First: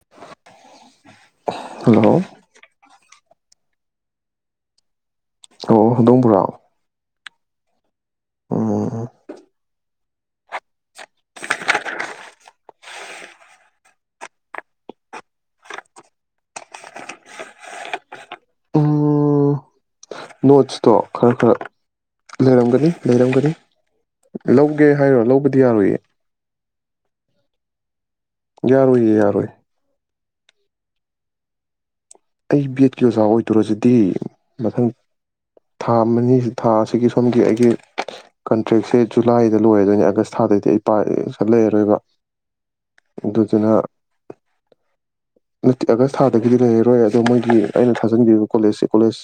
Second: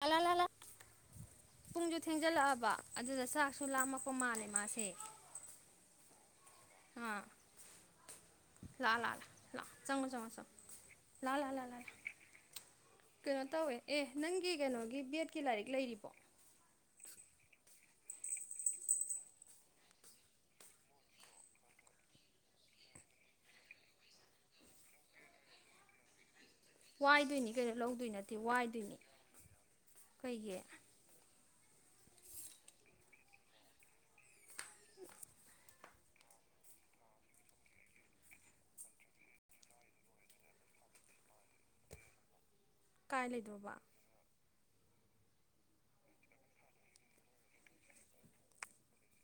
ꯂꯥꯂꯥ ꯂꯥꯂꯥ ꯄꯨꯡꯁꯨ hello ꯊꯦꯡꯖꯤꯜꯂꯛꯑꯕ ꯑꯗꯨꯗ ꯆꯥꯛꯁꯨ ꯂꯥꯝꯃꯛꯄ ꯃꯥꯜꯂꯦ ꯃꯥꯁꯦ ꯑꯣ ꯍꯧꯗꯣꯡ ꯄꯨꯔꯥꯑꯣ ꯑꯥ ꯂꯥ ꯎꯝ ꯂꯥ ꯂ ꯁꯤꯂꯥꯎ꯫ ꯆꯪꯉꯣ ꯆꯪꯉꯣ ꯆꯉꯣ ꯂꯥ ꯂꯥꯥ ꯂꯥ ꯫ ꯀꯩꯅꯣ ꯇꯧꯋꯦ ꯑꯦ ꯅꯪꯒꯤ ꯀꯩꯅꯣꯒꯤ ꯕꯦꯠꯀꯤ ꯂꯥꯏꯔꯤꯛ ꯂꯩꯔꯤꯕꯣ꯫ ꯎꯝ ꯅꯣꯠꯁꯇꯣ ꯈꯔ ꯈꯔ ꯂꯩꯔꯝꯒꯅꯤ ꯂꯩꯔꯝꯒꯅꯤ꯫ ꯂꯧꯒꯦ ꯍꯥꯏꯔꯣ ꯂꯧꯕꯗꯤ ꯌꯥꯔꯣꯏꯌꯦ꯫ ꯋꯥꯏꯗꯣꯏꯅꯤ ꯀꯩꯅꯣ ꯂꯧꯗꯣꯏ ꯅꯠꯇꯦ ꯋꯥꯏꯗꯣꯏꯅꯤ ꯌꯥꯔꯣꯏꯌꯦ ꯌꯥꯔꯣꯏ ꯀꯩꯒꯤ꯫ ꯑꯩ ꯕꯦꯠꯀꯤ ꯑꯣꯖꯥ ꯑꯣꯏꯗꯨꯔꯁꯤꯗꯤ ꯃꯊꯪ꯫ ꯊꯥ ꯑꯃꯅꯤ ꯊꯥ ꯑꯁꯤꯒꯤ ꯁꯣꯝꯒꯤ ꯑꯩꯒꯤ ꯀꯟꯇ꯭ꯔꯦꯛꯁꯦ ꯖꯨꯂꯥꯏꯗ ꯂꯣꯏꯔꯗꯣꯏꯅꯤ ꯑꯥꯒꯁ ꯊꯥ ꯑꯗꯩꯗꯤ ꯄꯥꯛ ꯁꯤꯗ ꯂꯩꯔꯔꯣꯏꯕ꯫ ꯀꯥꯏ ꯑꯗꯨꯗꯨꯅ ꯂꯩꯗꯣꯕ꯫ ꯅꯠꯇꯦ ꯑꯥꯒꯁ ꯊꯥꯗꯒꯤꯗꯤ ꯂꯩꯔꯔꯣꯏ ꯑꯗꯣ ꯃꯣꯏꯒꯤ ꯑꯩꯅ ꯊꯥꯖꯤꯟꯒꯤꯕ ꯀꯣꯂꯦꯖꯁꯦ ꯀꯣꯂꯦꯖ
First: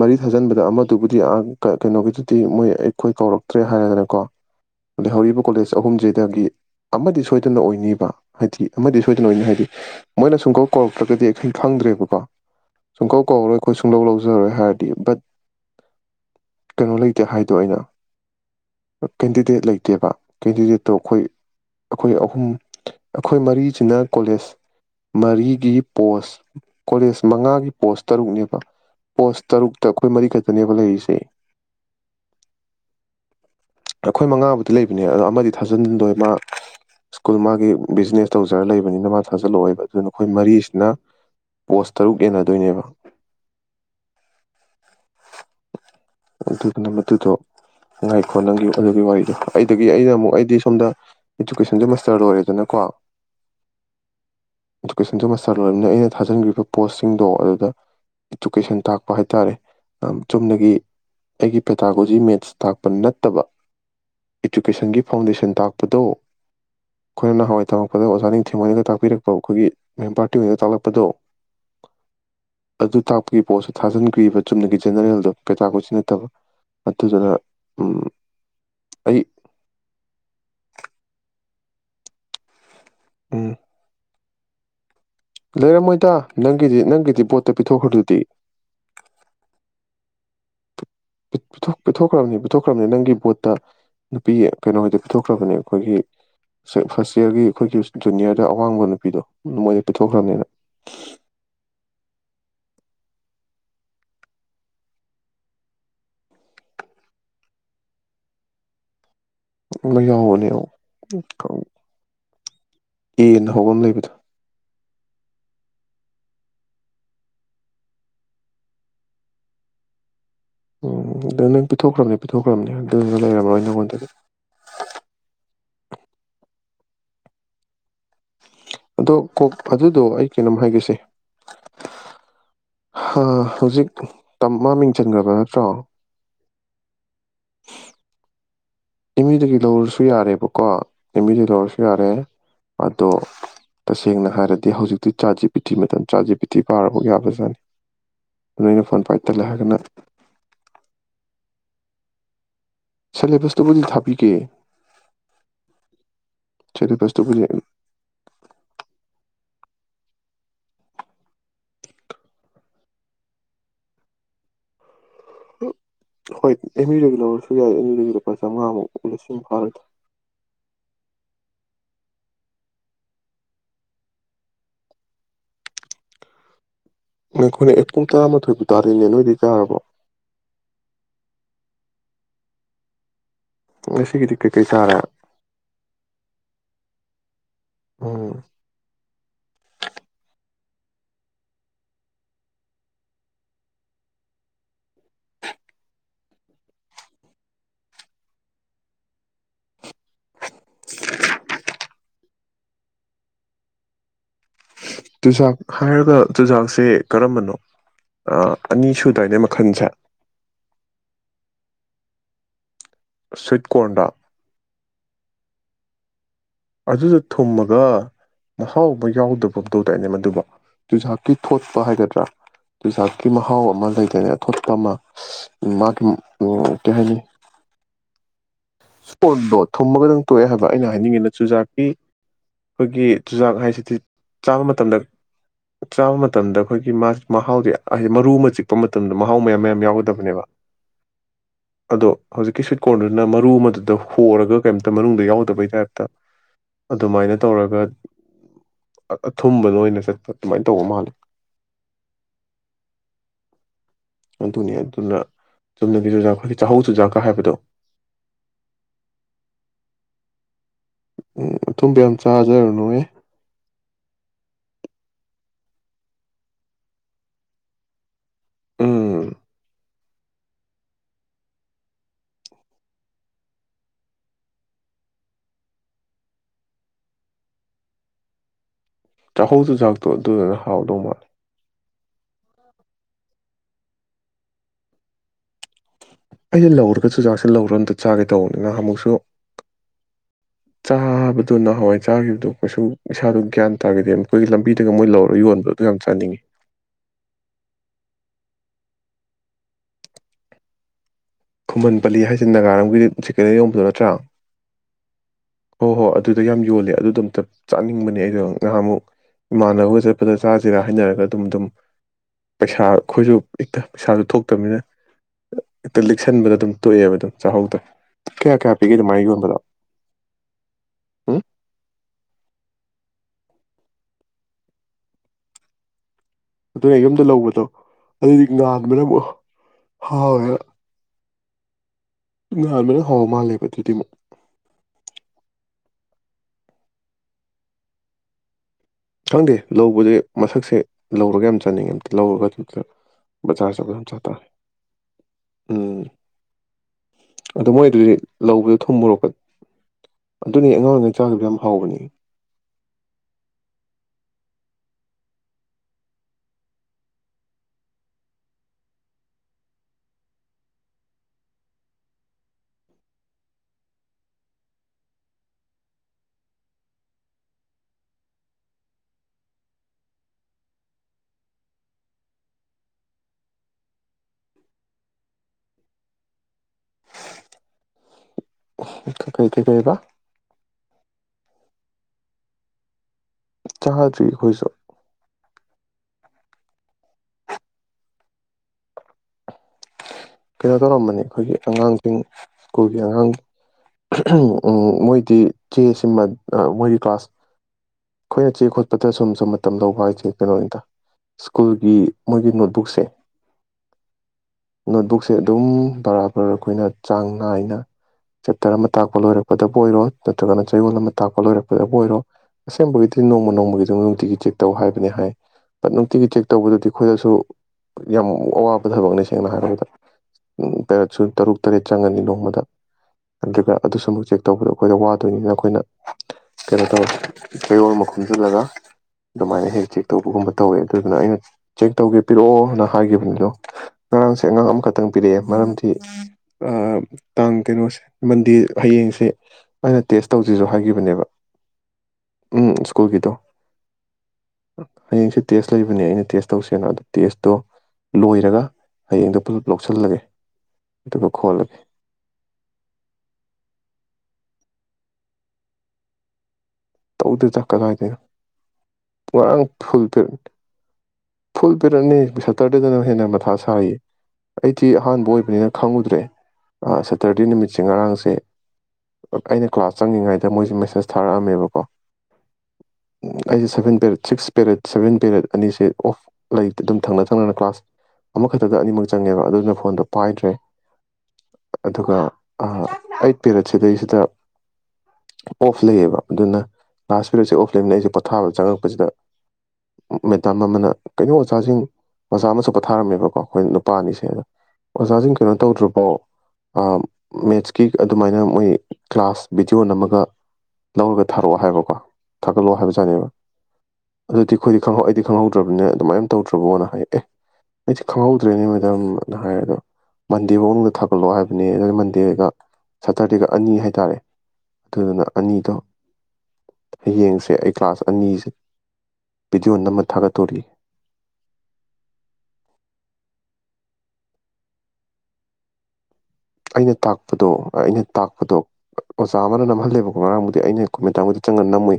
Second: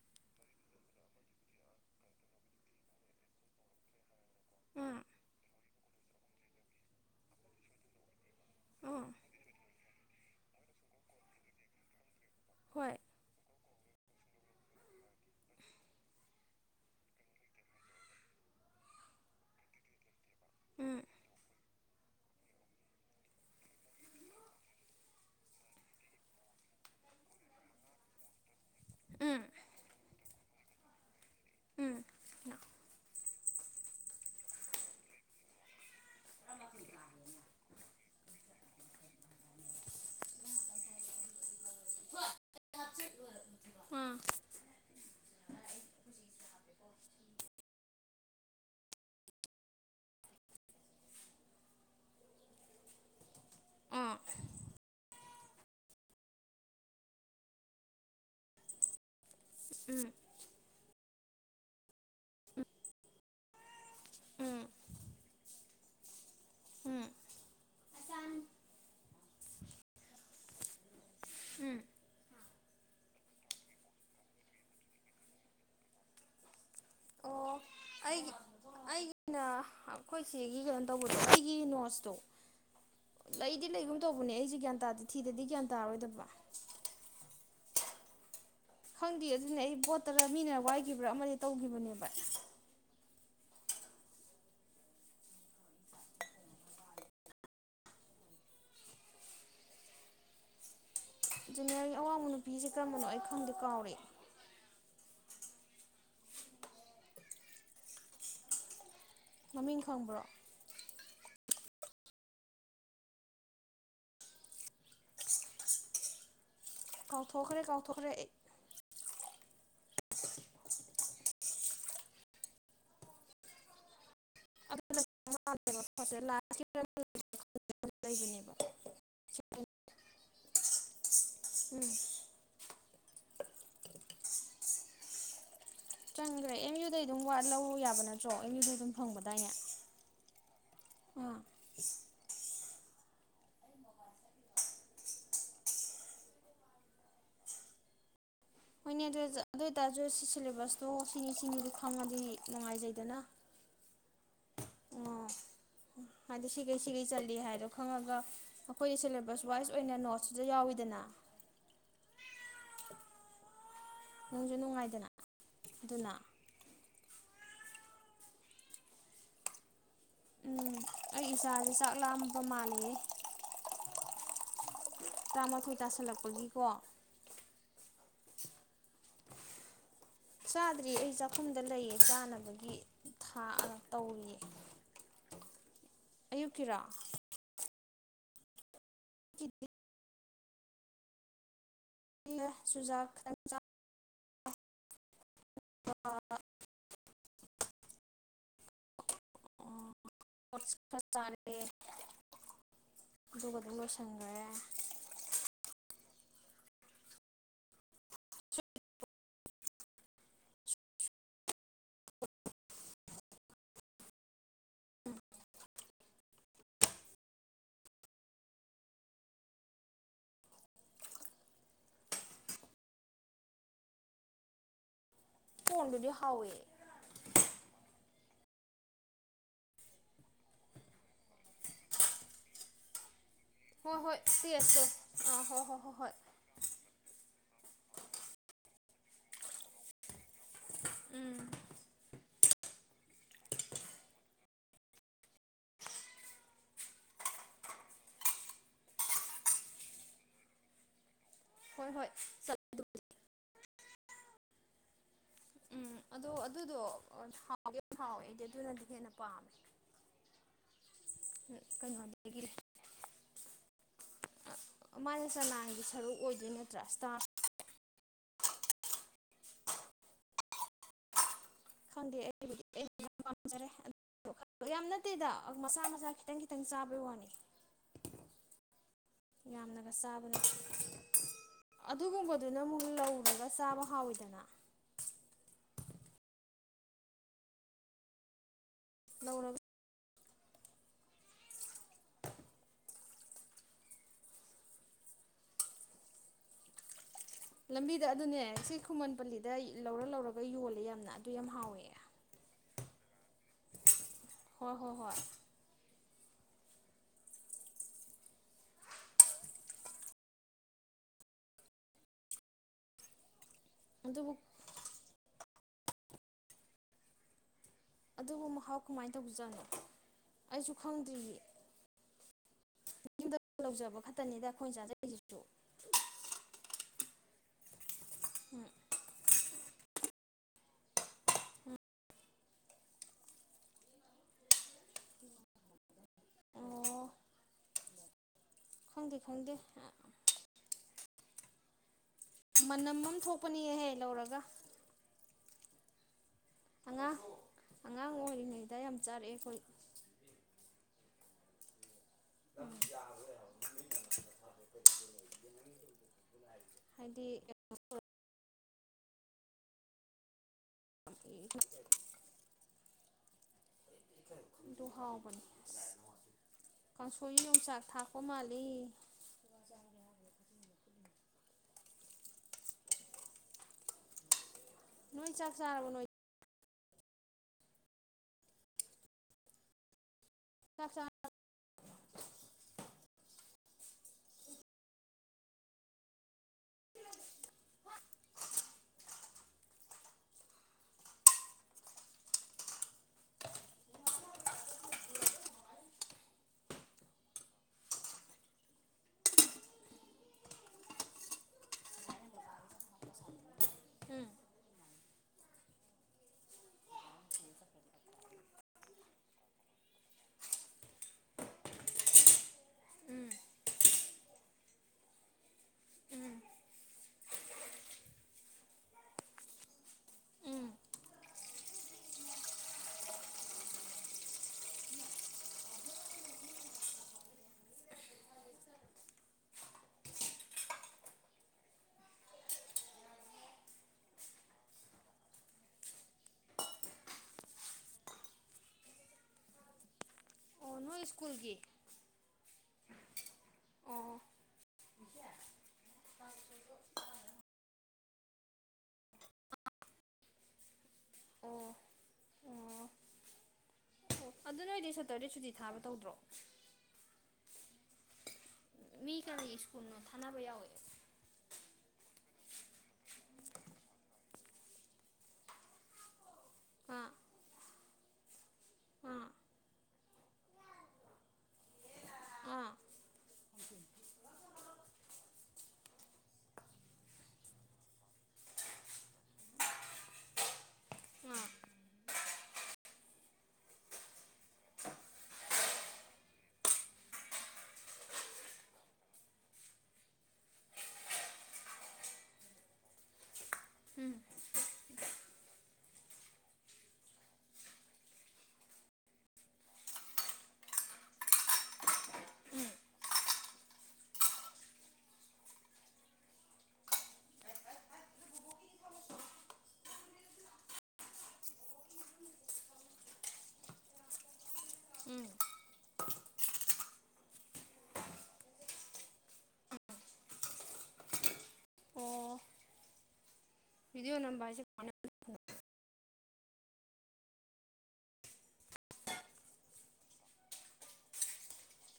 ꯃꯔꯤ ꯊꯥꯖꯤꯟꯕꯗ ꯑꯃꯗꯨꯕꯨꯗꯤ ꯑ ꯀꯩꯅꯣꯒꯤꯗꯨꯗꯤ ꯃꯣꯏ ꯑꯩꯈꯣꯏ ꯀꯧꯔꯛꯇ꯭ꯔꯦ ꯍꯥꯏꯔꯗꯅꯀꯣ꯫ ꯎꯝ ꯂꯩꯍꯧꯔꯤꯕ ꯀꯣꯂꯦꯖ ꯑꯍꯨꯝꯁꯤꯗꯒꯤ ꯑꯃꯗꯤ ꯁꯣꯏꯗꯅ ꯑꯣꯏꯅꯤꯕ꯫ ꯍꯥꯏꯗꯤ ꯑꯃꯗꯤ ꯎꯝ ꯁꯣꯏꯗꯅꯅꯤ ꯍꯥꯏꯗꯤ ꯃꯣꯏꯅ ꯁꯨꯡꯀꯥꯎ ꯀꯧꯔꯛꯇ꯭ꯔꯒꯗꯤ ꯑꯩꯈꯣꯏ ꯈꯪꯗ꯭ꯔꯦꯕꯀꯣ꯫ ꯍꯣꯏ ꯁꯨꯡꯀꯧ ꯀꯧꯔꯣꯏ ꯑꯩꯈꯣꯏ ꯁꯨꯡꯂꯧ ꯂꯧꯖꯔꯣꯏ ꯍꯥꯏꯔꯗꯤ ꯕꯠ ꯀꯩꯅꯣ ꯂꯩꯇꯦ ꯍꯥꯏꯗꯣ ꯑꯩꯅ ꯀꯦꯟꯗꯤꯗꯦꯠ ꯂꯩꯇꯦꯕ꯫ ꯀꯦꯟꯗꯤꯗꯦꯠꯇꯣ ꯎꯝ ꯑꯩꯈꯣꯏ ꯑꯩꯈꯣꯏ ꯑꯍꯨꯝ ꯑꯩꯈꯣꯏ ꯃꯔꯤꯁꯤꯅ ꯀꯣꯂꯦꯖ ꯃꯔꯤꯒꯤ ꯄꯣꯁ ꯀꯣꯂꯦꯖ ꯃꯉꯥꯒꯤ ꯄꯣꯁ ꯇꯔꯨꯛꯅꯦꯕ꯫ ꯄꯣꯁ ꯎꯝ ꯇꯔꯨꯛꯇ ꯑꯩꯈꯣꯏ ꯃꯔꯤꯈꯛꯇꯅꯦꯕ ꯂꯩꯔꯤꯁꯦ꯫ ꯎꯝ꯫ ꯑꯩꯈꯣꯏ ꯃꯉꯥꯕꯨꯗꯤ ꯂꯩꯕꯅꯦ ꯑꯗꯣ ꯑꯃꯗꯤ ꯊꯥꯖꯤꯟꯗꯣꯏ ꯃꯥ ꯁ꯭ꯀꯨꯜ ꯃꯥꯒꯤ ꯕꯤꯖꯤꯅꯦꯁ ꯇꯧꯖꯔ ꯂꯩꯕꯅꯤꯅ ꯃꯥ ꯊꯥꯖꯜꯂꯛꯑꯣꯏꯕ꯫ ꯑꯗꯨꯅ ꯑꯩꯈꯣꯏ ꯃꯔꯤꯁꯤꯅ ꯄꯣꯁ ꯇꯔꯨꯛ ꯌꯦꯟꯅꯗꯣꯏꯅꯦꯕ꯫ ꯑꯥ ꯑꯗꯨꯗꯨꯅ ꯃꯗꯨꯗꯣ꯫ ꯉꯥꯏꯈꯣ ꯅꯪꯒꯤ ꯑꯗꯨꯒꯤ ꯋꯥꯔꯤꯗꯣ ꯑꯩꯗꯒꯤ ꯑꯩꯅ ꯑꯃꯨꯛ ꯑꯩꯗꯤ ꯁꯣꯝꯗ ꯏꯗꯨꯀꯦꯁꯟꯗ ꯃꯁꯇꯔ ꯂꯣꯏꯔꯦꯗꯅꯀꯣ꯫ ꯑꯥ ꯏꯨꯀꯦꯁꯟꯗ ꯃꯁꯇꯔ ꯂꯣꯏꯔꯝꯅꯤꯅ ꯑꯩꯅ ꯊꯥꯖꯤꯟꯈ꯭ꯔꯤꯕ ꯄꯣꯁꯁꯤꯡꯗꯣ ꯑꯗꯨꯗ ꯏꯗꯨꯀꯦꯁꯟ ꯇꯥꯛꯄ ꯍꯥꯏꯇꯥꯔꯦ꯫ ꯎꯝ ꯆꯨꯝꯅꯒꯤ ꯑꯩꯒꯤ ꯄꯦꯊꯂꯣꯖꯤ ꯃꯦꯠꯁ ꯇꯥꯛꯄ ꯅꯠꯇꯕ ꯎꯝ ꯏꯗꯨꯨꯀꯦꯁꯟꯒꯤ ꯐꯥꯎꯟꯗꯦꯁꯟ ꯇꯥꯛꯄ ꯄꯗꯣ ꯎꯝ ꯑꯩꯈꯣꯏꯅ ꯅꯍꯥꯟꯋꯥꯏ ꯇꯝꯃꯛꯄꯗ ꯑꯣꯖꯥ ꯅꯤꯡꯊꯦꯝ ꯍꯣꯏꯅ ꯇꯥꯛꯄꯤꯔꯛ ꯑꯩꯈꯣꯏꯒꯤ ꯃꯦꯝ ꯄꯥꯔꯇꯤ ꯍꯣꯏꯅ ꯇꯥꯛꯂꯛꯄꯗꯣ꯫ ꯑꯗꯨ ꯇꯥꯛꯄꯒꯤ ꯄꯣꯠꯁꯨ ꯊꯥꯖꯤꯟꯈ꯭ꯔꯤꯕ ꯆꯨꯝꯅꯒꯤ ꯖꯦꯅꯦꯔꯦꯜꯗꯣ ꯄꯩꯇꯥꯥꯀꯣꯔꯤꯁ ꯅꯠꯇꯕ꯫ ꯑꯗꯨꯗꯨꯅ ꯑꯣ ꯑꯩꯒꯤ ꯑꯩ ꯑꯩꯒꯤꯅ ꯑꯩꯈꯣꯏ ꯁꯤꯒꯤ ꯀꯩꯅꯣ ꯇꯧꯕꯗꯣ꯫ ꯅꯣꯠꯁꯇꯣ ꯂꯩꯗꯤ ꯂꯩꯒꯨꯝ ꯇꯧꯕꯅꯦ ꯑꯩꯁꯦ ꯒ꯭ꯌꯥꯟ ꯇꯥꯗꯦ ꯊꯤꯗꯗꯤ ꯒ꯭ꯌꯥꯟ ꯂꯩꯔꯝꯃꯣꯏꯗ ꯇꯥꯔꯣꯏꯗꯕ ꯅꯪꯒꯤꯗꯤ ꯅꯪꯒꯤꯗꯤ ꯄꯣꯠꯇ ꯄꯤꯊꯣꯛꯈ꯭ꯔꯗꯨꯗꯤ꯫ ꯈꯪꯗꯦ ꯑꯗꯨꯅꯦ ꯑꯩ ꯕꯣꯠꯇꯔ ꯃꯤꯅ ꯋꯥꯏ ꯄꯤꯊꯣꯛꯈ꯭ꯔꯕꯅꯤ ꯄꯤꯊꯣꯛꯈ꯭ꯔꯕꯅꯤ ꯅꯪꯒꯤ ꯄꯣꯠ ꯇꯥ ꯅꯨꯄꯤ ꯀꯩꯅꯣꯍꯣꯏꯗ ꯄꯨꯤꯊꯣꯛꯈ꯭ꯔꯕꯅꯦ ꯑꯩꯈꯣꯏꯒꯤ ꯐꯥꯔꯁ ꯏꯌꯥꯔꯒꯤ ꯑꯩꯈꯣꯏꯒꯤ ꯖꯨꯅꯤꯌꯔꯗ ꯑꯋꯥꯡꯕ ꯅꯨꯄꯤꯗꯣ ꯃꯣꯏꯗ ꯄꯤꯊꯣꯛꯈ꯭ꯔꯕꯅꯤ ꯅꯪ꯫ ꯑꯗꯨꯅꯦ ꯑꯩ ꯑꯋꯥꯡꯕ ꯅꯨꯄꯤꯁꯦ ꯀꯔꯝꯕꯅꯣ ꯑꯩ ꯈꯪꯗꯦ ꯀꯥꯎꯔꯦ ꯑꯩ꯫ ꯃꯃꯤꯡ ꯈꯪꯕ꯭ꯔꯣ [unintelligible] ꯑꯦꯅ ꯍꯧꯕ ꯑꯃ ꯂꯩꯕꯗꯨ꯫ ꯀꯥꯎꯊꯣꯛꯈ꯭ꯔꯦ ꯀꯥꯎꯊꯣꯛꯈ꯭ꯔꯦ ꯑꯩ꯫ ꯎꯝ ꯑꯗꯨ ꯅꯪ ꯄꯤꯊꯣꯛꯈ꯭ꯔꯝꯅꯤ ꯄꯤꯊꯣꯛꯈ꯭ꯔꯝꯅꯤ ꯑꯗꯨ ꯂꯩꯔꯝꯃꯔꯣꯏ ꯅꯪꯉꯣꯟꯗꯗꯤ꯫ [inaudible] ꯂꯩꯟꯅꯦꯕ꯫ ꯑꯗꯣ ꯀꯣꯛ ꯑꯗꯨꯗꯣ ꯑꯩ ꯀꯩꯅꯣꯝ ꯍꯥꯏꯒꯁꯦ꯫ ꯎꯝ ꯍꯧꯖꯤꯛ ꯃꯥ ꯃꯤꯡ ꯆꯟꯈ꯭ꯔꯕ ꯅꯠꯇ꯭ꯔꯣ꯫ ꯑꯇꯩ ꯑꯗꯨꯝ ꯋꯥ ꯂꯧ ꯌꯥꯕ ꯅꯠꯇ꯭ꯔꯣ ꯑꯦꯝ ꯃꯨꯏꯗ ꯑꯗꯨꯝ ꯑꯦꯝ ꯐꯪꯕꯗꯥꯏꯅꯦ ꯌꯨꯗꯒꯤ ꯂꯧꯔꯁꯨ ꯑꯥ꯫ ꯐꯔꯦ ꯑꯗꯣ꯫ ꯇꯁꯦꯡꯅ ꯍꯥꯏꯔꯗꯤ ꯍꯧꯖꯤꯛꯇꯤ ꯆꯥꯠ ꯖꯤꯄꯤꯇꯤ ꯃꯇꯝ ꯆꯥꯠ ꯖꯤ ꯄꯤꯇꯤ ꯄꯥꯔꯕꯥꯎ ꯌꯥꯔꯕꯖꯥꯠꯅꯤ꯫ ꯍꯣꯏꯅꯦ ꯑꯗꯨ ꯑꯗꯨ ꯑꯣꯏꯇꯥꯔꯁꯨ ꯁꯤ ꯁꯤꯂꯦꯕꯁꯇꯣ ꯁꯤꯅꯤ ꯁꯤꯅꯤꯗꯨ ꯈꯪꯉꯥꯗꯤ꯫ ꯁꯂꯦꯕꯁꯇꯕꯨꯂꯤ ꯊꯥꯕꯤ ꯀꯦ ꯑꯣ ꯍꯥꯏꯗꯤ ꯁꯤꯈꯩ ꯁꯤꯒꯩ ꯆꯠ ꯍꯥꯏꯗꯣ ꯈꯪꯉꯒ ꯑꯩꯈꯣꯏꯒꯤ ꯁꯤꯂꯦꯕꯁ ꯋꯥꯏꯁ ꯑꯣꯏꯅ ꯅꯣꯠꯁꯤꯗ ꯌꯥꯎꯋꯤꯗꯅ ꯅꯨꯡꯁꯨ ꯅꯨꯡꯉꯥꯏꯗꯅ ꯑꯗꯨꯅ ꯍꯣꯏ ꯑꯦꯝ ꯌꯗꯒꯤ ꯂꯧꯔꯁꯨ ꯌꯥꯏ ꯑꯦꯝ ꯌꯗꯒꯤ ꯂꯨꯄꯥ ꯆꯥꯝꯃꯉꯥꯃꯨꯛꯂꯁꯤ ꯐꯥꯔꯗ ꯎꯝ ꯑꯩ ꯏꯆꯥꯁꯦ ꯆꯥꯛ ꯂꯥꯛꯃꯄ ꯃꯥꯜꯂꯤꯌꯦ ꯇꯥꯃꯥꯊꯣꯏ ꯇꯥꯁꯜꯂꯛꯄꯒꯤꯀꯣ ꯅꯈꯣꯏꯅ ꯑꯠ ꯄꯨꯡ ꯇꯔꯥꯃꯥꯊꯣꯏꯕꯨ ꯇꯥꯔꯤꯅꯦ ꯅꯣꯏꯗꯤ ꯇꯥꯔꯕꯣ ꯃꯈꯨꯝꯗ ꯂꯩꯌꯦ ꯆꯥꯅꯕꯒꯤ ꯊꯥ ꯑꯣ ꯉꯁꯤꯒꯤꯗꯤ ꯇꯧꯔꯤꯌꯦ ꯀꯩꯀꯩ ꯁꯥꯥꯔꯦ ꯑꯌꯨꯛꯀꯤꯔꯣ ꯎꯝ ꯁꯨꯖꯥꯛ [unintelligible] ꯄꯣ ꯈꯔ ꯆꯥꯔꯦ ꯑꯗꯨꯒ ꯑꯗꯨꯝ ꯂꯣꯏꯁꯟꯈ꯭ꯔꯦ ꯆꯨꯖꯥꯛ ꯍꯥꯏꯔꯒ ꯆꯨꯖꯥꯛꯁꯦ ꯀꯔꯝꯕꯅꯣ ꯑ ꯑꯅꯤ ꯁꯨꯗꯣꯏꯅꯦ ꯃꯈꯟꯁꯦ ꯁ꯭ꯋꯤꯠꯀꯣꯟꯗꯥ ꯑꯗꯨꯗ ꯊꯨꯝꯃꯒ ꯃꯍꯥꯎ ꯑꯃ ꯌꯥꯎꯗꯕ ꯃꯊꯧ ꯇꯥꯛꯏꯅꯦ ꯃꯗꯨꯕ ꯆꯨꯖꯥꯛꯀꯤ ꯊꯣꯠꯄ ꯍꯥꯏꯒꯗ꯭ꯔꯥ ꯇꯨꯖꯥꯛꯀꯤ ꯃꯍꯥꯎ ꯑꯃ ꯂꯩꯗꯅꯦ ꯑꯊꯣꯠꯄ ꯑꯃ ꯃꯥꯀꯤ ꯀꯣꯟꯗꯨꯗꯤ ꯎ ꯍꯥꯎꯋꯦ ꯀ ꯍꯥꯏꯅꯤ ꯁꯄꯣꯔꯗꯣ ꯊꯨꯝꯃꯒꯗꯪ ꯇꯣꯛꯑꯦ ꯍꯥꯏꯕ ꯑꯩꯅ ꯍꯥꯏꯅꯤꯡꯉꯤꯅ ꯆꯨꯖꯥꯛꯀꯤ ꯑꯩꯈꯣꯏꯒꯤ ꯆꯨꯖꯥꯛ ꯍꯥꯏꯁꯤꯗꯤ ꯍꯣꯏ ꯍꯣꯏ ꯆꯥꯕ ꯇꯦꯁꯇꯣ ꯃꯇꯝꯗ ꯑꯥ ꯍꯣꯏ ꯍꯣꯏ ꯍꯣꯏ ꯍꯣꯏ ꯆꯥꯕ ꯃꯇꯝꯗ ꯑꯩꯈꯣꯏꯒꯤ ꯃꯥ ꯃꯍꯥꯎꯁ ꯍꯥꯏꯗꯤ ꯃꯔꯨ ꯑꯃ ꯆꯤꯛꯄ ꯃꯇꯝ ꯃꯇꯝꯗ ꯃꯍꯥꯎ ꯃꯌꯥꯝ ꯃꯌꯥꯝ ꯌꯥꯎꯒꯗꯕꯅꯦꯕ ꯎꯝ ꯑꯗꯣ ꯍꯧꯖꯤꯛꯀꯤ ꯁꯨ ꯀꯣꯔ ꯑꯗꯨꯅ ꯃꯔꯨ ꯑꯃꯗꯨꯗ ꯍꯣꯔꯒ ꯀꯩꯝꯇ ꯃꯅꯨꯡꯗ ꯌꯥꯎꯗꯕ ꯍꯥꯏꯇꯥꯔꯦ ꯑꯗꯨꯃꯥꯏꯅ ꯇꯧꯔꯒ ꯑꯊꯨꯝꯕꯅ ꯑꯣꯏꯅ ꯆꯠꯄ ꯑꯗꯨꯃꯥꯏꯅ ꯇꯧꯕ ꯃꯥꯜꯂꯦ ꯍꯣꯏ ꯍꯣꯏ ꯆꯠ ꯑꯗꯨꯅꯌꯥ ꯑꯗꯨꯅ ꯎꯝ ꯆꯨꯝꯅꯒꯤ ꯑꯗꯣ ꯆꯨꯖꯥꯛ ꯑꯩꯈꯣꯏꯒꯤ ꯑꯗꯨꯗꯣ ꯆꯥꯛꯍꯧ ꯆꯨꯖꯥꯛꯀ ꯍꯥꯏꯕꯗꯣ ꯍꯥꯎꯒꯦ ꯌꯥꯝ ꯍꯥꯎꯋꯦꯗꯤ ꯑꯗꯨꯅꯗꯤ ꯍꯦꯟꯅ ꯄꯥꯝꯃꯦ [inaudible] ꯎꯝ ꯑꯊꯨꯝꯕ ꯌꯥꯝ ꯀꯩꯅꯣꯗꯒꯤ ꯆꯥꯖꯔꯨꯅꯨꯍꯦ ꯃꯥꯅ ꯆꯂꯥꯡꯒꯤ ꯁꯔꯨꯛ ꯑꯣꯏꯗꯣꯏ ꯅꯠꯇ꯭ꯔꯥ ꯏꯁꯇꯥꯔ ꯎꯝ ꯈꯪꯗꯦ ꯑꯩꯕꯨꯗꯤ ꯑꯩ ꯌꯥꯝ ꯄꯥꯝꯖꯔꯦ ꯌꯥꯝ ꯅꯠꯇꯦꯗ ꯃꯁꯥ ꯃꯁꯥ ꯈꯤꯇꯪ ꯈꯤꯇꯪ ꯆꯥꯕꯩ ꯋꯥꯅꯤ ꯆꯥꯛꯍꯧ ꯌꯥꯝꯅꯒ ꯆꯨꯖꯥꯛꯇꯣ ꯆꯥꯕ ꯑꯗꯨꯗꯨꯅ ꯅꯠꯇꯦ ꯍꯥꯎꯗꯧ ꯃꯥꯜꯂꯦ ꯑꯗꯨꯒꯨꯝꯕꯗꯨꯅ ꯑꯃꯨꯛ ꯂꯧꯔꯒ ꯆꯥꯕ ꯍꯥꯎꯋꯤꯗꯅ ꯑꯩꯁꯦ ꯂꯧꯔꯒ ꯆꯨꯖꯥꯛꯁꯤ ꯂꯧꯔ ꯑꯝꯇ ꯆꯥꯒꯦ ꯇꯧꯕꯅꯤꯅ ꯑꯃꯨꯛꯁꯨ ꯂꯧꯔꯒ ꯆꯥꯕꯗꯨ ꯅꯍꯥꯟꯋꯥꯏ ꯆꯥꯈꯤꯕꯗꯨ ꯀꯩꯁꯨ ꯏꯁꯥꯗꯨ ꯒ꯭ꯌꯥꯟ ꯇꯥꯔꯗꯤ ꯃꯈꯣꯏꯒꯤ ꯂꯝꯕꯤꯗꯒ ꯃꯣꯏ ꯂꯧꯔ ꯌꯣꯟꯕ ꯑꯗꯨ ꯌꯥꯝ ꯆꯥꯅꯤꯡꯉꯤ ꯂꯝꯕꯤꯗ ꯑꯗꯨꯅꯦ ꯁꯤ ꯈꯨꯃꯟ ꯄꯜꯂꯤꯗ ꯂꯧꯔ ꯂꯧꯔꯒ ꯌꯣꯜꯂꯦ ꯌꯥꯝꯅ ꯑꯗꯨ ꯌꯥꯝ ꯍꯥꯎꯋꯦ ꯈꯨꯃꯟ ꯄꯂꯤ ꯍꯥꯏꯁꯤ ꯅꯥꯒꯥꯔꯣꯝꯒꯤ ꯆꯤꯀꯟ ꯌꯣꯟꯕꯗꯣ ꯅꯠꯇ꯭ꯔꯥ ꯍꯣꯏ ꯍꯣꯏ ꯍꯣꯏ ꯍꯣꯏ ꯍꯣꯏ ꯑꯗꯨꯗ ꯌꯥꯝ ꯌꯣꯜꯂꯦ ꯑꯗꯨꯗꯣ ꯑꯝꯇ ꯆꯥꯅꯤꯡꯕꯅꯦ ꯑꯗꯣ ꯉꯍꯥꯛꯃꯨꯛ ꯏꯃꯥꯟꯅꯕꯒ ꯆꯠꯄꯗ ꯆꯥꯁꯤꯔꯥ ꯍꯥꯏꯩꯅꯔꯒ ꯑꯗꯨꯝ ꯑꯗꯨꯝ ꯄꯩꯁꯥ ꯑꯩꯈꯣꯏꯁꯨ ꯍꯦꯛꯇ ꯄꯩꯁꯥꯁꯨ ꯑꯗꯨꯕꯨ ꯊꯣꯛꯇꯕꯅꯤꯅ ꯍꯦꯛꯇ ꯂꯤꯛꯁꯟꯕꯗ ꯑꯗꯨꯝ ꯇ ꯊꯣꯛꯑꯦꯕ ꯑꯗꯨꯝ ꯆꯥꯛꯍꯧꯗ ꯑꯗꯨꯕꯨ ꯃꯍꯥꯎ ꯀꯃꯥꯏꯅ ꯇꯧꯕꯖꯥꯠꯅꯣ ꯑꯩꯁꯨ ꯈꯪꯗ꯭ꯔꯤꯌꯦ ꯎꯝ ꯌꯨꯝꯗ [inaudible] ꯂꯧꯖꯕ ꯈꯛꯇꯅꯤꯗ ꯑꯩꯈꯣꯏꯅ ꯆꯥꯖꯩꯁꯤꯁꯨ ꯑꯗꯨꯅ ꯌꯨꯝꯗ ꯂꯧꯕꯗꯣ ꯑꯗꯨꯗꯤ ꯉꯥꯟꯕꯅꯕꯨ ꯍꯥꯎꯋꯦꯔ ꯉꯥꯟꯕꯅ ꯍꯥꯎ ꯃꯥꯜꯂꯦꯕ ꯑꯗꯨꯗꯤꯃꯨꯛ ꯑꯣ ꯈꯪꯗꯦ ꯂꯧꯕꯗꯤ ꯃꯁꯛꯁꯦ ꯂꯧꯔꯒ ꯌꯥꯝ ꯆꯥꯅꯤꯡꯉꯦ ꯂꯧꯔꯒ ꯑꯗꯨꯝ ꯃꯅꯝ ꯑꯃ ꯕꯖꯥꯔ ꯊꯣꯛꯄꯅꯤꯍꯦ ꯆꯕ ꯆ ꯂꯧꯔꯒ ꯇꯥꯔꯦ ꯎꯝ ꯑꯉꯥꯡ ꯑꯗꯣ ꯑꯉꯥꯡ ꯃꯣꯏꯗꯨꯗꯤ ꯂꯧꯕꯗꯣ ꯑꯣꯏꯔꯤꯉꯩꯗ ꯌꯥꯝ ꯆꯥꯔꯛꯑꯦ ꯊꯨꯝꯃꯣꯔꯣꯀ ꯑꯩꯈꯣꯏ ꯑꯗꯨꯅꯤ ꯑꯉꯥꯡꯉ ꯆꯥꯒꯤꯕꯗꯣ ꯌꯥꯝ ꯍꯥꯎꯕꯅꯤ [inaudible] ꯍꯥꯏꯗꯤ [unintelligible] ꯑꯗꯣ ꯍꯥꯎꯎꯅꯤ ꯀꯥꯡꯁꯣꯏꯒꯤ ꯌꯣꯡꯆꯥꯛ ꯊꯥꯛꯄ ꯃꯥꯜꯂꯤ [inaudible] ꯅꯣꯏ ꯆꯥꯛ ꯆꯔꯕꯣ ꯅꯣꯏ ꯀꯩ ꯀ ꯀꯩꯕ ꯆꯥꯛ ꯆꯥ ꯆꯥꯗ꯭ꯔꯤ ꯑꯩꯈꯣꯏꯁꯨ [unintelligible] ꯀꯩꯅꯣ ꯇꯧꯔꯝꯕꯅꯤ ꯑꯩꯈꯣꯏꯒꯤ ꯑꯉꯥꯡꯁꯤꯡ ꯁ꯭ꯀꯨꯜꯒꯤ ꯑꯉꯥꯡ ꯃꯣꯏꯗꯤ ꯆꯦ ꯁꯤꯃ ꯃꯣꯏꯔꯤ ꯀ꯭ꯂꯥꯁ ꯑꯩꯈꯣꯏꯅ ꯆꯦ ꯈꯣꯠꯄꯗ ꯁꯨꯝ ꯁꯨꯝ ꯃꯇꯝ ꯂꯧꯕ ꯍꯥꯏꯁꯦ ꯀꯩꯅꯣꯅꯤꯗ ꯁ꯭ꯀꯨꯜꯒꯤ ꯃꯣꯏꯒꯤ ꯅꯣꯠꯕꯨꯛꯁꯦ ꯅꯣꯠꯕꯨꯛ ꯁꯦ ꯑꯗꯨꯝ ꯕꯔꯥꯕꯔ ꯑꯩꯈꯣꯏꯅ ꯆꯥꯡ ꯅꯥꯏꯅ ꯆꯦꯞꯇꯔ ꯑꯃ ꯇꯥꯛꯄ ꯂꯣꯏꯔꯛꯄꯗꯕꯨ ꯑꯣꯏꯔꯣ ꯅꯠꯇ꯭ꯔꯒꯅ ꯆꯌꯣꯜ ꯑꯃ ꯇꯥꯛꯄ ꯂꯣꯏꯔꯛꯄꯗꯕꯨ ꯑꯣꯏꯔꯣ ꯑꯁꯦꯡꯕꯒꯤꯗꯤ ꯅꯣꯡꯃ ꯅꯣꯡꯃꯒꯤꯗꯨ ꯅꯨꯡꯇꯤꯒꯤ ꯆꯦꯛ ꯇꯧ ꯍꯥꯏꯕꯅꯤ ꯍꯥꯏ ꯅꯨꯡꯇꯤꯒꯤ ꯆꯦꯛ ꯇꯧꯕꯗꯗꯤ ꯑꯩꯈꯣꯏꯗꯁꯨ ꯌꯥꯝ ꯑꯋꯥꯕ ꯊꯕꯛꯅꯦ ꯁꯦꯡꯅ ꯍꯥꯏꯔꯕꯗ ꯎ ꯎꯝ ꯀꯩꯅꯁꯨ ꯇꯔꯨꯛ ꯇꯔꯦꯠ ꯆꯪꯉꯅꯤ ꯅꯣꯡꯃꯗ ꯑꯗꯨꯒ ꯑꯗꯨꯁꯨ ꯑꯃꯨꯛ ꯆꯦꯛ ꯇꯧꯕꯗꯣ ꯑꯩꯈꯣꯏꯗ ꯋꯥꯗꯣꯏꯅꯤꯅ ꯑꯩꯈꯣꯏꯅ ꯀꯩꯅꯣ ꯇꯧꯋꯦ ꯆꯌꯣꯜ ꯈꯨꯨꯝꯁꯤꯂꯒ ꯑꯗꯨꯃꯥꯏꯅ ꯍꯦꯛ ꯆꯦꯛ ꯇꯧꯕꯒꯨꯝꯕ ꯇꯧꯋꯦ ꯑꯗꯨꯗꯨꯅ ꯑꯩꯅ ꯆꯦꯛ ꯇꯧꯒꯦ ꯄꯤꯔꯛꯑꯣꯅ ꯍꯥꯏꯈꯤꯕꯅꯤꯗꯣ ꯉꯔꯥꯡꯁꯦ ꯑꯉꯥꯡ ꯑꯃꯈꯛꯇꯪ ꯄꯤꯔꯛꯑꯦ ꯃꯔꯝꯗꯤ ꯇꯥꯡ ꯀꯩꯅꯣꯁꯦ ꯃꯟꯗꯦ ꯍꯌꯦꯡꯁꯦ ꯑꯩꯅ ꯇꯦꯁ ꯇꯧꯁꯤꯁꯨ ꯑꯣ ꯅꯣꯏ ꯍꯥꯏꯈꯤꯕꯅꯦꯕ ꯁ꯭ꯀꯨꯜꯒꯤ ꯎꯝ ꯁ꯭ꯀꯨꯜꯒꯤꯗꯣ ꯑꯣ ꯍꯌꯦꯡꯁꯦ ꯇꯦꯁ ꯂꯩꯕꯅꯦ ꯑꯩꯅ ꯇꯦꯁ ꯇꯧꯁꯦꯅ ꯑꯗꯨꯣ ꯇꯦꯁꯇꯣ ꯂꯣꯏꯔꯒ ꯍꯌꯦꯡꯗꯣ ꯄꯨꯂꯞ ꯂꯧ ꯁꯜꯂꯒꯦ ꯑꯗꯨꯒ ꯑꯣ ꯈꯍꯜꯂꯒꯦ ꯑꯣ ꯑꯣ ꯑꯗꯨ ꯅꯣꯏꯗꯤ ꯁꯇꯔꯗꯦ ꯁꯨꯇꯤ ꯊꯥꯕ ꯇꯧꯗ꯭ꯔꯣ ꯇꯧꯗ ꯇ ꯀꯗ ꯍꯥꯏꯗꯦꯅ ꯃꯤ ꯀꯅꯥꯒꯤ ꯃꯔꯥꯡ ꯁ꯭ꯀꯨꯜꯅꯣ ꯐ ꯄꯔ ꯊꯥꯅꯕ ꯌꯥꯎꯋꯦ ꯐ ꯄꯔꯅꯤ ꯄꯁꯇꯔꯗꯗꯅ ꯍꯦꯟꯅ ꯃꯊꯥ ꯁꯌꯦ ꯑꯩꯗꯤ ꯑꯍꯥꯟꯕ ꯑꯣꯏꯕꯅꯤꯅ ꯈꯪꯉꯨꯗ꯭ꯔꯦ ꯑ ꯑꯥ ꯁꯦꯇꯔꯗꯤ ꯅꯨꯃꯤꯠ ꯂꯤꯁꯤꯡ ꯑꯔꯥꯡꯁꯦ ꯑꯥ ꯑꯩꯅ ꯀ꯭ꯂꯥꯁ ꯆꯪꯉꯤꯉꯩꯗ ꯃꯣꯏꯁꯦ ꯃꯦꯁꯦꯁ ꯊꯥꯔꯛꯑꯝꯃꯦꯕꯀꯣ ꯑꯣ ꯑꯥ ꯑꯩꯁꯦ seven period six period seven period ꯑꯅꯤꯁꯦ ꯑꯣꯐ ꯂꯩꯇ ꯑꯗꯨꯝ ꯊꯪꯅ ꯊꯪꯅꯅ ꯀ꯭ꯂꯥꯁ ꯑꯃꯈꯛꯇ ꯑꯅꯤꯃꯛ ꯆꯪꯉꯦꯕ ꯑꯗꯨꯗꯨꯅ ꯐꯣꯟꯗꯣ ꯄꯥꯏꯗ꯭ꯔꯦ ꯑꯥ ꯑꯗꯨꯒ ꯑꯩꯠ ꯄꯦꯔꯦꯠ ꯁꯤꯗꯩꯁꯤꯗ ꯑꯣꯐ ꯂꯩꯌꯦꯕ ꯑꯗꯨꯅ ꯂꯥꯁ ꯄꯤꯔꯠꯁꯦ ꯑꯣꯐ ꯂꯩꯕꯅꯤꯅ ꯑꯩꯁꯦ ꯄꯣꯊꯥꯕꯗ ꯆꯪꯉꯛꯄꯁꯤꯗ ꯃꯦꯗꯥꯝ ꯑꯃꯅ ꯀꯩꯅꯣ ꯑꯣꯖꯥꯁꯤꯡ ꯑꯣꯖꯥ ꯑꯃꯁꯨ ꯄꯊꯥꯔꯝꯃꯦꯕꯀꯣ ꯑꯩꯈꯣꯏꯅ ꯅꯨꯄꯥꯅꯤꯁꯦꯅ ꯑꯣꯖꯥꯁꯤꯡ ꯀꯩꯅꯣ ꯇꯧꯗ꯭ꯔꯤꯐꯥꯎ ꯃꯦꯠꯁꯀꯤ ꯑꯗꯨꯃꯥꯏꯅ ꯃꯣꯏ ꯀ꯭ꯂꯥꯁ ꯚꯤꯗꯤꯑꯣ ꯅꯝꯃꯒ ꯂꯧꯔꯒ ꯊꯥꯔꯛꯑꯣ ꯍꯥꯏꯕꯀꯣ ꯊꯥꯒꯠꯂꯛꯑꯣ ꯍꯥꯏꯕꯖꯥꯠꯅꯦꯕ ꯑꯗꯨꯗꯤ ꯑꯩꯈꯣꯏꯗꯤ ꯈꯪꯍꯧ ꯑꯩꯗꯤ ꯈꯪꯍꯧꯗ꯭ꯔꯕꯅꯤꯅ ꯑꯗꯨꯃꯥꯏꯅ ꯇꯧꯗ꯭ꯔꯕꯣꯅ ꯍꯥꯏ ꯑꯦ ꯑꯩꯗꯤ ꯈꯪꯍꯧꯗ꯭ꯔꯦꯅꯦ ꯃꯦꯗꯝꯝ ꯑꯗꯨ ꯍꯥꯏꯔꯗꯣ ꯃꯟꯗꯦꯐꯥꯎ ꯃꯅꯨꯡꯗ ꯊꯥꯒꯠꯂꯛꯑꯣ ꯍꯥꯏꯕꯅꯦ ꯑ ꯃꯟꯗꯦꯒ ꯁꯇꯔꯗꯦꯒ ꯑꯅꯤ ꯍꯥꯏꯇꯥꯔꯦ [inaudible] ꯑꯗꯨꯗꯨꯅ ꯑꯅꯤꯗꯣ ꯍꯌꯦꯡꯁꯦ ꯑꯩ ꯀ꯭ꯂꯥꯁ ꯑꯅꯤꯁꯦ ꯚꯤꯗꯤꯑꯣ ꯅꯝꯝꯕ ꯊꯥꯒꯠꯇꯣꯔꯤ ꯑꯣ ꯏꯗꯤꯑꯣ ꯅꯝꯕꯥꯏ ꯀ ꯑꯩꯅ ꯇꯥꯛꯄꯗꯣ ꯑꯩꯅ ꯇꯥꯛꯄꯗꯣ ꯑꯣꯖꯥ ꯑꯃꯅ ꯅꯝꯍꯜꯂꯦꯕꯀꯣ ꯃꯔꯝꯕꯨꯗꯤ ꯑꯩꯅ ꯀ ꯇꯕꯨꯗꯤ ꯆꯪꯍꯟ ꯅꯝꯃꯨꯏ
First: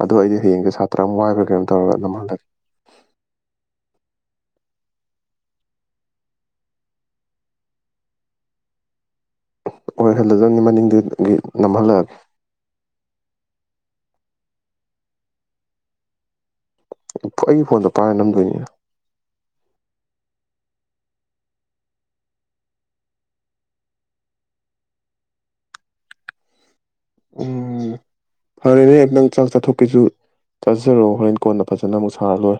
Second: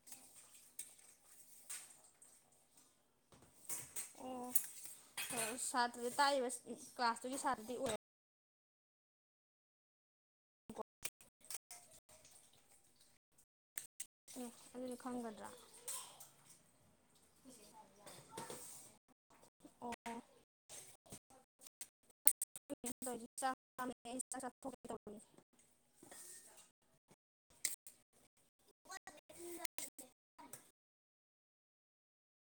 ꯑꯗꯨꯗꯣ ꯑꯩꯗꯤ ꯍꯌꯦꯡꯁꯦ ꯁꯥꯇ꯭ꯔ ꯑꯃ ꯋꯥꯏꯕ꯭ꯔꯥ ꯀꯩꯅꯣ ꯇꯧꯔꯒ ꯅꯝꯍꯜꯂꯦ [unintelligible] ꯁꯥꯇ꯭ꯔꯗ ꯇꯥꯛꯏꯕ ꯀ꯭ꯂꯥꯁꯇꯨꯒꯤ ꯁꯥꯇ꯭ꯔꯗꯤ ꯑꯣꯏꯔ ꯑꯣꯏꯍꯜꯂꯗꯕꯅꯤ ꯃꯅꯤꯡꯗꯨꯒꯤ ꯅꯝꯍꯜꯂꯛꯑꯒꯦ ꯑꯗꯨꯗꯤ ꯈꯪꯒꯗ꯭ꯔꯥ ꯑꯩꯒꯤ ꯐꯣꯟꯗꯣ ꯄꯥꯏꯔ ꯅꯝꯗꯣꯏꯅꯤ ꯑꯣ [unintelligible] ꯎꯝ ꯐꯔꯦꯅꯦ ꯑꯦꯛꯇꯪ ꯆꯥꯛ ꯆꯥꯊꯣꯛꯀꯦꯁꯨ ꯆꯥꯖꯔꯛꯣꯑꯣ ꯍꯣꯔꯦꯟ ꯀꯣꯟꯅ ꯐꯖꯅ ꯑꯃꯨꯛ ꯁꯥꯔ ꯂꯣꯏ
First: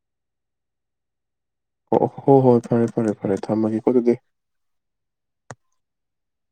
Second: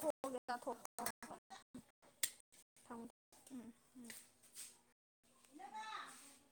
ꯐꯒꯦ ꯇ ꯊ [unintelligible] ꯑꯣ ꯍꯣ ꯍꯣꯏ ꯐꯔꯦ ꯊꯝꯃꯣ ꯐꯔꯦ ꯐꯔꯦ ꯊꯝꯃꯒꯦꯀꯣ ꯑꯗꯨꯗꯤ [unintelligible]